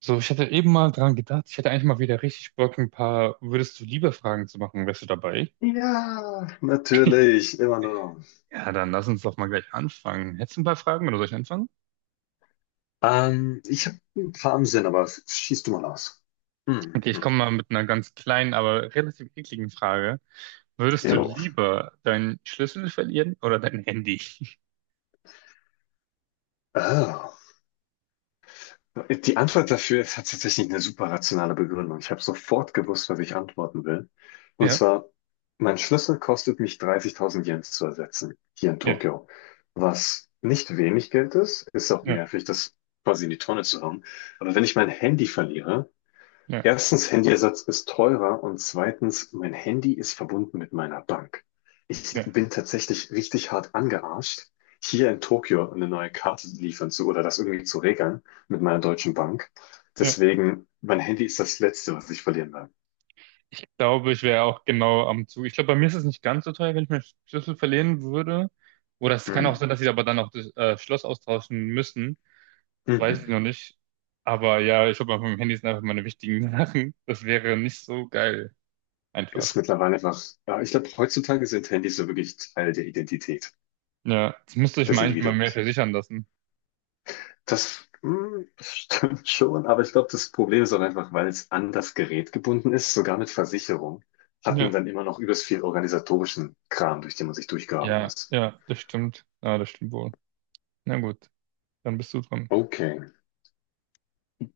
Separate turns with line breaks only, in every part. So, ich hatte eben mal dran gedacht, ich hätte eigentlich mal wieder richtig Bock, ein paar Würdest du lieber Fragen zu machen. Wärst du dabei?
Ja, natürlich, immer nur.
Ja, dann lass uns doch mal gleich anfangen. Hättest du ein paar Fragen oder soll ich anfangen?
Ich habe ein paar im Sinn, aber schieß du mal aus. Hm,
Okay, ich
hm.
komme mal mit einer ganz kleinen, aber relativ ekligen Frage.
Ja.
Würdest du
Jo.
lieber deinen Schlüssel verlieren oder dein Handy?
Ah. Die Antwort dafür hat tatsächlich eine super rationale Begründung. Ich habe sofort gewusst, was ich antworten will. Und
Ja,
zwar, mein Schlüssel kostet mich 30.000 Yen zu ersetzen, hier in
ja,
Tokio. Was nicht wenig Geld ist, ist auch
ja,
nervig, das quasi in die Tonne zu hauen. Aber wenn ich mein Handy verliere,
ja,
erstens, Handyersatz ist teurer und zweitens, mein Handy ist verbunden mit meiner Bank. Ich
ja,
bin tatsächlich richtig hart angearscht, hier in Tokio eine neue Karte liefern zu oder das irgendwie zu regeln mit meiner deutschen Bank.
ja.
Deswegen, mein Handy ist das Letzte, was ich verlieren werde.
Ich glaube, ich wäre auch genau am Zug. Ich glaube, bei mir ist es nicht ganz so teuer, wenn ich meinen Schlüssel verlieren würde. Oder es kann auch
Hm.
sein, dass sie aber dann auch das Schloss austauschen müssen. Weiß ich
Mhm.
noch nicht. Aber ja, ich glaube, auf meinem Handy sind einfach meine wichtigen Sachen. Das wäre nicht so geil.
Ist
Einfach.
mittlerweile einfach, ja, ich glaube, heutzutage sind Handys so wirklich Teil der Identität
Ja, das müsste ich
des
manchmal mehr
Individuums.
versichern lassen.
Das stimmt schon, aber ich glaube, das Problem ist auch einfach, weil es an das Gerät gebunden ist, sogar mit Versicherung, hat man
Ja,
dann immer noch übelst viel organisatorischen Kram, durch den man sich durchgraben
ja,
muss.
ja, das stimmt. Ja, das stimmt wohl. Na gut, dann bist du dran.
Okay,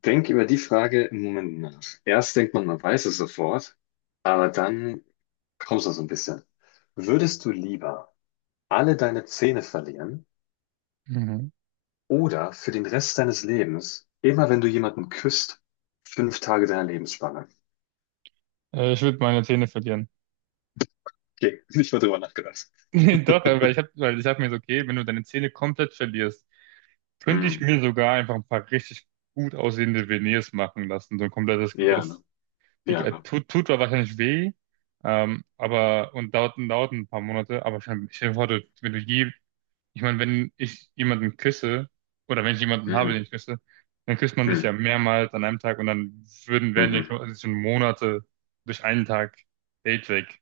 denk über die Frage im Moment nach. Erst denkt man, man weiß es sofort, aber dann kommst du so ein bisschen. Würdest du lieber alle deine Zähne verlieren
Mhm.
oder für den Rest deines Lebens, immer wenn du jemanden küsst, 5 Tage deiner Lebensspanne?
Ich würde meine Zähne verlieren.
Okay, nicht mal drüber nachgedacht.
Nee, doch, aber ich hab, weil ich hab mir so, okay, wenn du deine Zähne komplett verlierst, könnte ich
Hm.
mir sogar einfach ein paar richtig gut aussehende Veneers machen lassen, so ein komplettes
Ja, ne?
Gebiss. Die
Ja, ne?
tut zwar wahrscheinlich weh, aber und dauert ein paar Monate, aber stell dir vor, du, wenn du je, ich meine, wenn ich jemanden küsse oder wenn ich jemanden habe,
Hm,
den ich küsse, dann küsst man sich ja
hm,
mehrmals an einem Tag und dann wären ja
mhm.
quasi schon Monate durch einen Tag Date weg.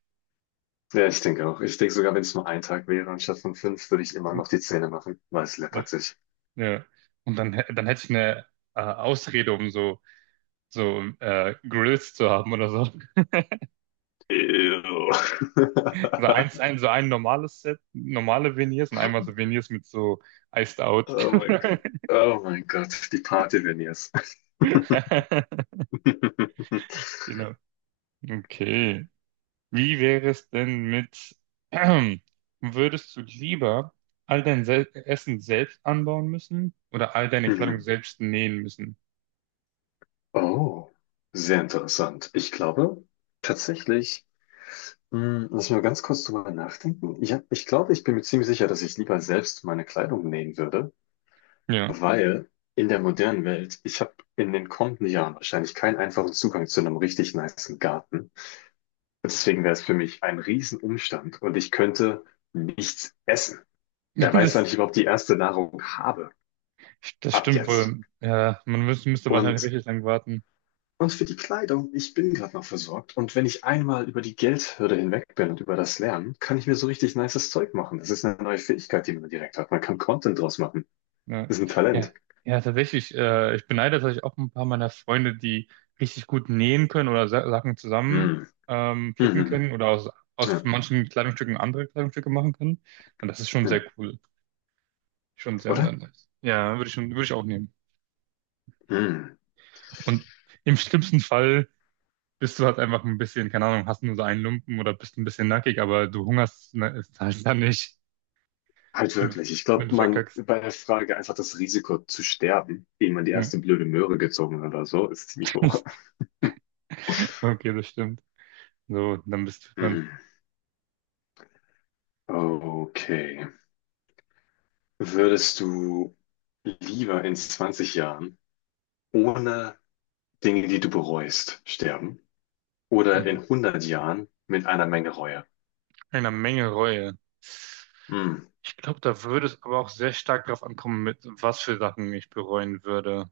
Ja, ich denke auch. Ich denke sogar, wenn es nur ein Tag wäre, anstatt von fünf, würde ich immer noch die Zähne machen, weil es
Ja,
läppert sich.
ja. Und dann, dann hätte ich eine Ausrede, um so, so Grills zu haben oder so.
Ew.
So so ein normales Set, normale Veneers und einmal so Veneers mit so Iced Out.
Oh mein Gott. Oh mein Gott, die Party-Veneers.
Genau. Okay. Wie wäre es denn mit, würdest du lieber all dein Sel Essen selbst anbauen müssen oder all deine Kleidung
Mhm.
selbst nähen müssen?
Oh, sehr interessant. Ich glaube tatsächlich, hm, lass mal ganz kurz drüber nachdenken. Ich glaube, ich bin mir ziemlich sicher, dass ich lieber selbst meine Kleidung nähen würde.
Ja,
Weil in der modernen Welt, ich habe in den kommenden Jahren wahrscheinlich keinen einfachen Zugang zu einem richtig nicen Garten. Und deswegen wäre es für mich ein Riesenumstand und ich könnte nichts essen. Wer weiß, wann
das,
ich überhaupt die erste Nahrung habe.
das
Ab
stimmt
jetzt.
wohl. Ja, man müsste wahrscheinlich
Und,
richtig lang warten.
und für die Kleidung, ich bin gerade noch versorgt. Und wenn ich einmal über die Geldhürde hinweg bin und über das Lernen, kann ich mir so richtig nices Zeug machen. Das ist eine neue Fähigkeit, die man direkt hat. Man kann Content draus machen.
Ja,
Das ist ein
ja,
Talent.
ja, tatsächlich. Ich beneide tatsächlich auch ein paar meiner Freunde, die richtig gut nähen können oder Sa Sachen zusammen
Mm.
flicken
Mhm.
können
Ja,
aus manchen Kleidungsstücken andere Kleidungsstücke machen können. Und das ist schon
ja.
sehr cool. Schon sehr
Oder?
nice. Ja, würde ich auch nehmen.
Mm.
Und im schlimmsten Fall bist du halt einfach ein bisschen, keine Ahnung, hast nur so einen Lumpen oder bist ein bisschen nackig, aber du hungerst ne, ist halt dann nicht,
Halt
wenn du,
wirklich. Ich
wenn
glaube,
du
man
verkackst.
bei der Frage einfach das Risiko zu sterben, ehe man die
Ja.
erste blöde Möhre gezogen hat oder so, ist ziemlich hoch.
Okay, das stimmt. So, dann bist du dran.
Hm. Okay. Würdest du lieber in 20 Jahren ohne Dinge, die du bereust, sterben oder
Mhm.
in 100 Jahren mit einer Menge Reue?
Eine Menge Reue.
Hm.
Ich glaube, da würde es aber auch sehr stark darauf ankommen, mit was für Sachen ich bereuen würde.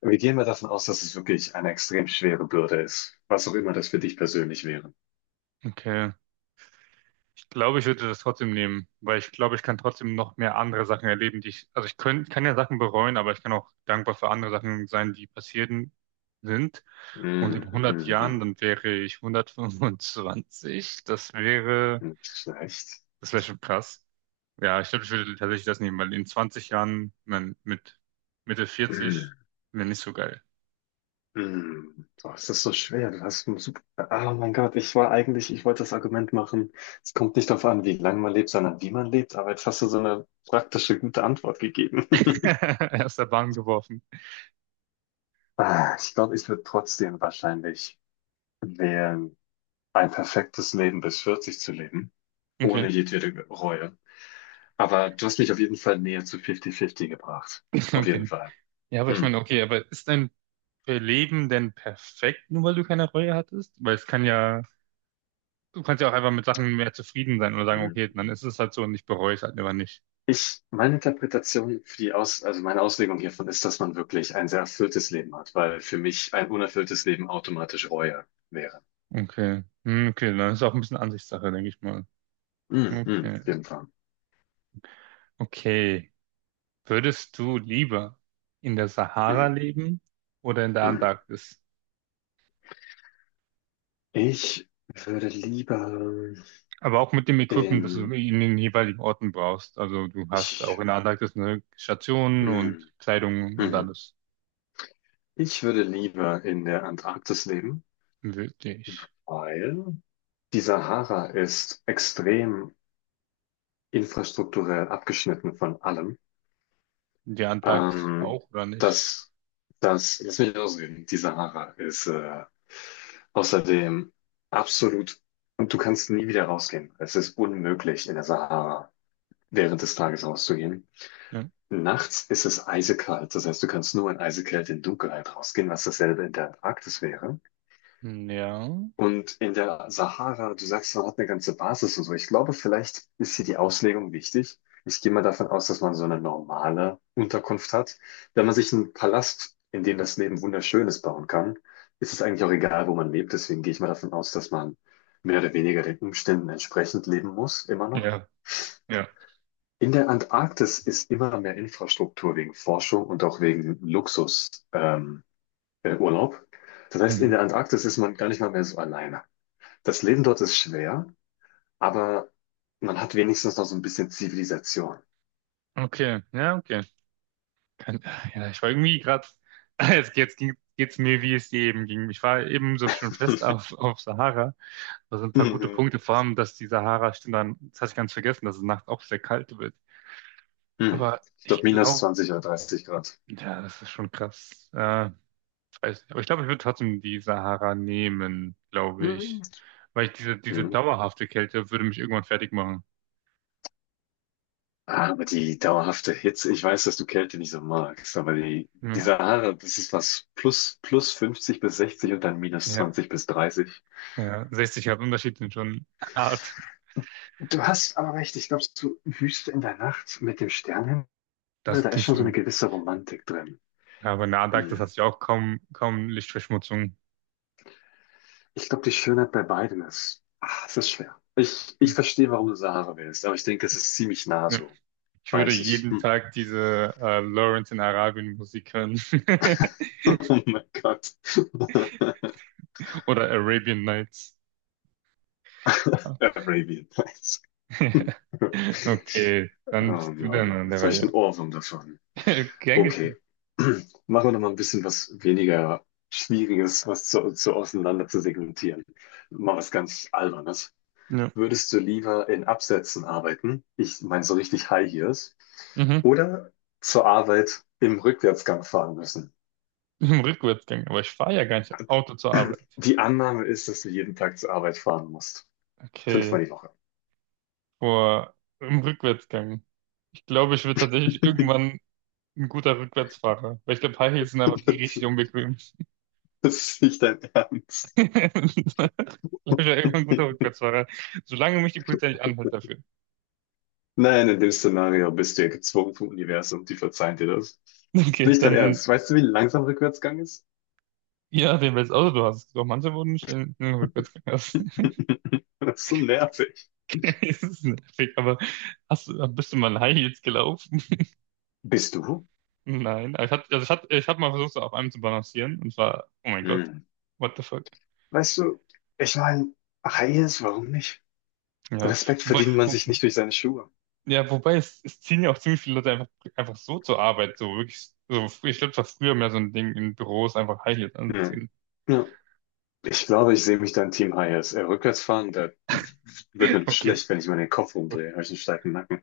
Wir gehen mal davon aus, dass es wirklich eine extrem schwere Bürde ist, was auch immer das für dich persönlich wäre.
Okay. Ich glaube, ich würde das trotzdem nehmen, weil ich glaube, ich kann trotzdem noch mehr andere Sachen erleben, also ich kann ja Sachen bereuen, aber ich kann auch dankbar für andere Sachen sein, die passierten sind. Und in
Hm,
100
hm,
Jahren,
hm.
dann wäre ich 125.
Nicht schlecht.
Das wäre schon krass. Ja, ich glaube, ich würde tatsächlich das nehmen, weil in 20 Jahren, man, mit Mitte 40,
Mhm.
wäre nicht so geil.
Hm, boah, es ist so schwer. Du hast einen super. Ah, oh mein Gott, ich wollte das Argument machen. Es kommt nicht darauf an, wie lange man lebt, sondern wie man lebt. Aber jetzt hast du so eine praktische, gute Antwort gegeben.
Aus der Bahn geworfen.
Ah, ich glaube, ich würde trotzdem wahrscheinlich wählen, ein perfektes Leben bis 40 zu leben, ohne
Okay,
jedwede Reue. Aber du hast mich auf jeden Fall näher zu 50-50 gebracht. Auf jeden
okay.
Fall.
Ja, aber ich
Hm.
meine, okay, aber ist dein Leben denn perfekt, nur weil du keine Reue hattest? Weil es kann ja, Du kannst ja auch einfach mit Sachen mehr zufrieden sein oder sagen, okay,
Hm.
dann ist es halt so und ich bereue es halt aber nicht.
Meine Interpretation für die Aus, also meine Auslegung hiervon ist, dass man wirklich ein sehr erfülltes Leben hat, weil für mich ein unerfülltes Leben automatisch Reue wäre.
Okay. Hm, okay, dann ist es auch ein bisschen Ansichtssache, denke ich mal.
Mhm, mhm,
Okay,
auf jeden Fall.
okay. Würdest du lieber in der Sahara
Mhm,
leben oder in der
mhm.
Antarktis?
Ich würde lieber
Aber auch mit dem Equipment, das du
in,
in den jeweiligen Orten brauchst. Also du hast auch
ich,
in der Antarktis eine Station
mhm,
und Kleidung und
mhm.
alles.
Ich würde lieber in der Antarktis leben,
Wirklich.
weil die Sahara ist extrem infrastrukturell abgeschnitten von allem.
Die Antarktis
Ähm,
auch, oder nicht?
das, das, lass mich ausreden, die Sahara ist außerdem absolut, und du kannst nie wieder rausgehen. Es ist unmöglich, in der Sahara während des Tages rauszugehen.
Ja.
Nachts ist es eisekalt, das heißt, du kannst nur in Eisekälte in Dunkelheit rausgehen, was dasselbe in der Antarktis wäre.
Ja.
Und in der Sahara, du sagst, man hat eine ganze Basis und so. Ich glaube, vielleicht ist hier die Auslegung wichtig. Ich gehe mal davon aus, dass man so eine normale Unterkunft hat. Wenn man sich einen Palast, in dem das Leben wunderschön ist, bauen kann, ist es eigentlich auch egal, wo man lebt. Deswegen gehe ich mal davon aus, dass man mehr oder weniger den Umständen entsprechend leben muss, immer noch.
Ja. Ja.
In der Antarktis ist immer mehr Infrastruktur wegen Forschung und auch wegen Luxus, Urlaub. Das heißt, in
Mhm.
der Antarktis ist man gar nicht mal mehr so alleine. Das Leben dort ist schwer, aber man hat wenigstens noch so ein bisschen Zivilisation.
Okay. Ja, okay. Kann, ja, ich war irgendwie gerade. Jetzt geht's mir, wie es eben ging. Ich war eben so schon fest auf, auf Sahara. Da sind ein paar gute
Mhm.
Punkte, vor allem, dass die Sahara, stimmt dann, das hatte ich ganz vergessen, dass es nachts auch sehr kalt wird.
Hm.
Aber
Ich glaube,
ich
minus
glaube,
20 oder 30 Grad.
ja, das ist schon krass. Ich weiß nicht. Aber ich glaube, ich würde trotzdem die Sahara nehmen, glaube
Mhm.
ich. Weil ich diese
Mhm.
dauerhafte Kälte würde mich irgendwann fertig machen.
Aber die dauerhafte Hitze, ich weiß, dass du Kälte nicht so magst, aber die
Ja,
Sahara, das ist was plus 50 bis 60 und dann minus
ja,
20 bis 30.
ja. 60 Grad Unterschied sind schon hart.
Du hast aber recht, ich glaube, so Wüste in der Nacht mit dem Sternenhimmel,
Das
da ist
klingt
schon so eine
schon.
gewisse Romantik drin.
Ja, aber Nadak, das
Hm.
hat sich auch kaum Lichtverschmutzung.
Ich glaube, die Schönheit bei beiden ist, ah, es ist schwer. Ich,
Hm.
ich verstehe, warum du Sahara wählst, aber ich denke, es ist ziemlich nah
Ja.
so.
Ich würde
Weißes.
jeden
Hm.
Tag diese Lawrence in Arabien Musik hören.
Oh mein Gott.
Oder Arabian Nights.
Arabian Nights. Oh
Okay, dann bist du dann
no.
an der
Jetzt habe ich einen
Reihe.
Ohrwurm davon.
Gern geschehen.
Okay. Machen wir noch mal ein bisschen was weniger Schwieriges, was zu auseinander zu segmentieren. Mal was ganz Albernes.
Ja.
Würdest du lieber in Absätzen arbeiten? Ich meine so richtig High Heels
Mhm.
oder zur Arbeit im Rückwärtsgang fahren müssen.
Im Rückwärtsgang, aber ich fahre ja gar nicht Auto zur Arbeit.
Die Annahme ist, dass du jeden Tag zur Arbeit fahren musst.
Okay,
Fünfmal die Woche.
boah, im Rückwärtsgang. Ich glaube, ich werde tatsächlich irgendwann ein guter Rückwärtsfahrer, weil ich glaube, High Heels sind einfach richtig unbequem.
Das ist nicht dein Ernst.
Ich glaube, ich werde irgendwann ein guter Rückwärtsfahrer, solange mich die Polizei nicht anhält dafür.
Nein, in dem Szenario bist du ja gezwungen vom Universum, die verzeihen dir das. Ist
Okay,
nicht dein
dann,
Ernst. Weißt du, wie langsam Rückwärtsgang ist?
ja, den welches Auto du hast. Doch, manche wurden nicht in den Rückwärtsgang.
Das ist so nervig.
Okay, das ist nervig, aber bist du mal in High Heels gelaufen?
Bist du?
Nein, ich hatte, ich habe mal versucht, so auf einem zu balancieren und war, oh mein Gott,
Hm.
what the fuck.
Weißt du, ich meine, High Heels, warum nicht?
Ja,
Respekt
wobei,
verdient man
wo,
sich nicht durch seine Schuhe.
ja, wobei es ziehen ja auch ziemlich viele Leute einfach so zur Arbeit, so wirklich, so, ich glaube, das war früher mehr so ein Ding in Büros, einfach High Heels
Hm.
anziehen.
Ja. Ich glaube, ich sehe mich dann Team Hayes. Rückwärts fahren, da wird mir
Okay.
schlecht, wenn ich meinen Kopf rumdrehe. Habe ich einen steifen Nacken.